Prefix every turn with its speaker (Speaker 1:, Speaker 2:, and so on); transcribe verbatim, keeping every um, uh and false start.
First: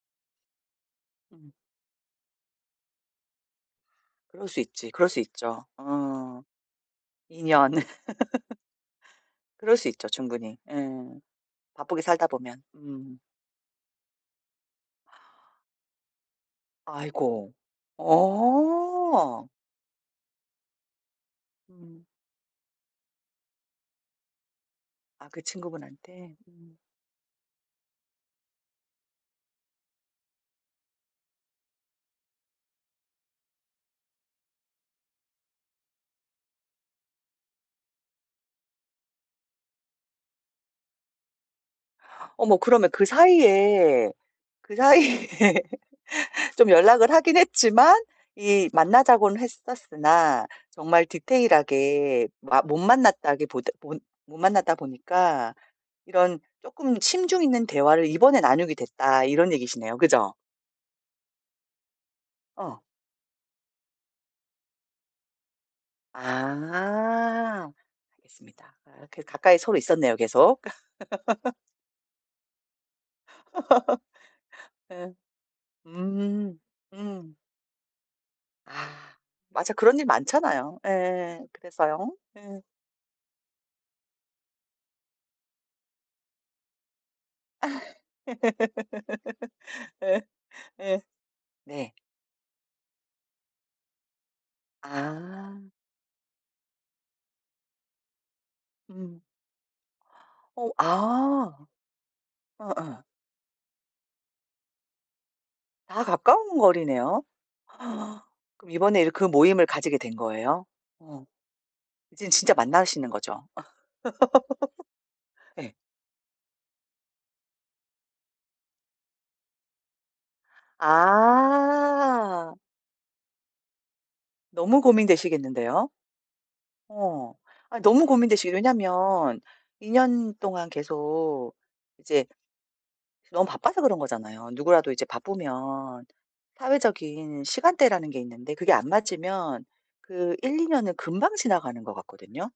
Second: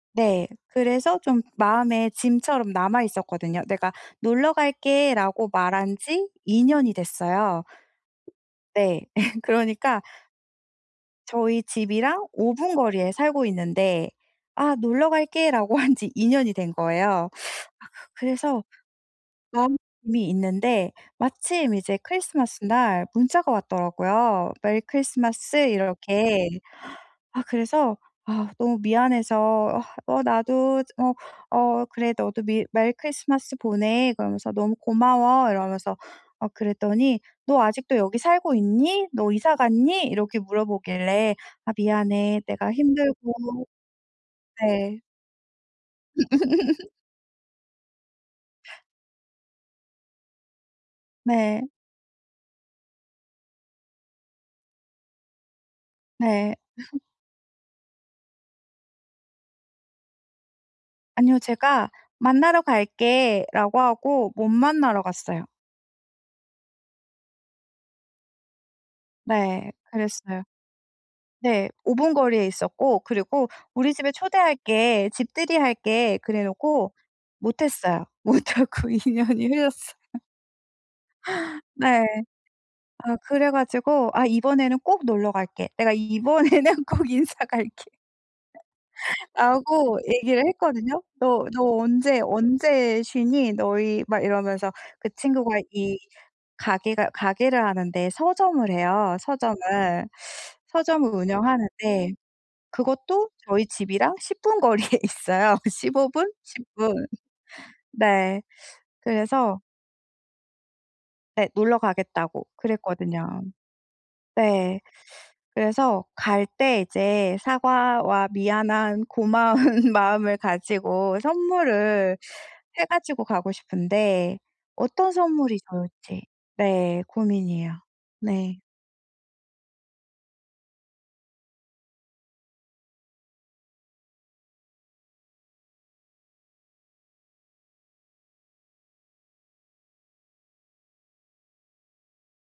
Speaker 1: 네. 그래서 좀
Speaker 2: 음.
Speaker 1: 마음에 짐처럼 남아 있었거든요. "내가
Speaker 2: 그럴
Speaker 1: 놀러
Speaker 2: 수 있지. 그럴 수
Speaker 1: 갈게."라고
Speaker 2: 있죠.
Speaker 1: 말한 지
Speaker 2: 어.
Speaker 1: 이 년이
Speaker 2: 이
Speaker 1: 됐어요.
Speaker 2: 년.
Speaker 1: 네.
Speaker 2: 그럴 수
Speaker 1: 그러니까
Speaker 2: 있죠 충분히. 예.
Speaker 1: 저희
Speaker 2: 바쁘게
Speaker 1: 집이랑
Speaker 2: 살다
Speaker 1: 오
Speaker 2: 보면.
Speaker 1: 분 거리에
Speaker 2: 음.
Speaker 1: 살고 있는데 "아 놀러 갈게."라고 한 지 이 년이 된 거예요.
Speaker 2: 아이고.
Speaker 1: 아 그 그래서
Speaker 2: 어.
Speaker 1: 마음이 있는데 마침 이제
Speaker 2: 음.
Speaker 1: 크리스마스 날 문자가 왔더라고요. 메리
Speaker 2: 아 그
Speaker 1: 크리스마스
Speaker 2: 친구분한테?
Speaker 1: 이렇게.
Speaker 2: 음.
Speaker 1: 아 그래서 아 너무 미안해서 어 "어 나도 저 어 어 그래 너도 미 메리 크리스마스 보내." 그러면서 "너무 고마워." 이러면서 어 그랬더니 "너 아직도 여기 살고 있니? 너 이사 갔니?" 이렇게 물어보길래 "아 미안해.
Speaker 2: 어머
Speaker 1: 내가
Speaker 2: 그러면 그
Speaker 1: 힘들고"
Speaker 2: 사이에 그
Speaker 1: 네.
Speaker 2: 사이에 좀 연락을 하긴 했지만 이 만나자고는 했었으나 정말
Speaker 1: 네.
Speaker 2: 디테일하게 마 못 만났다기보다 보 못 만났다 보니까 이런
Speaker 1: 네.
Speaker 2: 쪼끔 심중 있는 대화를 이번에 나누게 됐다 이런 얘기시네요. 그죠?
Speaker 1: 아니요. 제가 "만나러
Speaker 2: 어.
Speaker 1: 갈게."라고 하고 못 만나러 갔어요.
Speaker 2: 아. 알겠습니다. 아 그 가까이
Speaker 1: 네.
Speaker 2: 서로 있었네요
Speaker 1: 그랬어요.
Speaker 2: 계속.
Speaker 1: 네. 오 분 거리에 있었고 그리고 "우리 집에 초대할게.
Speaker 2: 예.
Speaker 1: 집들이 할게." 그래
Speaker 2: 음.
Speaker 1: 놓고
Speaker 2: 음.
Speaker 1: 못했어요. 못
Speaker 2: 아.
Speaker 1: 하고 이 년이
Speaker 2: 맞아.
Speaker 1: 흘렀어요.
Speaker 2: 그런 일 많잖아요. 예예예.
Speaker 1: 네.
Speaker 2: 그래서요? 예.
Speaker 1: 아 그래 가지고 "아 이번에는 꼭 놀러 갈게. 내가 이번에는 꼭 인사
Speaker 2: 아이.
Speaker 1: 갈게" 라고
Speaker 2: 예.
Speaker 1: 얘기를
Speaker 2: 예.
Speaker 1: 했거든요. "너 너
Speaker 2: 네.
Speaker 1: 언제 언제 쉬니 너희?" 막 이러면서 그 친구가
Speaker 2: 아.
Speaker 1: 이 가게가 가게를 하는데 서점을 해요
Speaker 2: 음.
Speaker 1: 서점을.
Speaker 2: 어
Speaker 1: 서점을
Speaker 2: 아.
Speaker 1: 운영하는데
Speaker 2: 어예.
Speaker 1: 그것도 저희 집이랑 십 분 거리에 있어요
Speaker 2: 아
Speaker 1: 십오 분
Speaker 2: 가까운
Speaker 1: 십 분.
Speaker 2: 거리네요?
Speaker 1: 네.
Speaker 2: 그럼 이번에 그
Speaker 1: 그래서
Speaker 2: 모임을 가지게 된 거예요? 어.
Speaker 1: 네. 놀러
Speaker 2: 이젠
Speaker 1: 가겠다고
Speaker 2: 진짜 만나시는
Speaker 1: 그랬거든요.
Speaker 2: 거죠?
Speaker 1: 네.
Speaker 2: 예.
Speaker 1: 그래서 갈 때 이제 사과와 미안한 고마운 마음을 가지고 선물을
Speaker 2: 아.
Speaker 1: 해 가지고 가고 싶은데
Speaker 2: 너무
Speaker 1: 어떤 선물이
Speaker 2: 고민되시겠는데요?
Speaker 1: 좋을지. 네.
Speaker 2: 어.
Speaker 1: 고민이에요.
Speaker 2: 아 너무 고민되시
Speaker 1: 네.
Speaker 2: 왜냐하면 이 년 동안 계속 이제 너무 바빠서 그런 거잖아요. 누구라도 이제 바쁘면 사회적인 시간대라는 게 있는데 그게 안 맞으면 그 일이 년은 금방 지나가는 것 같거든요.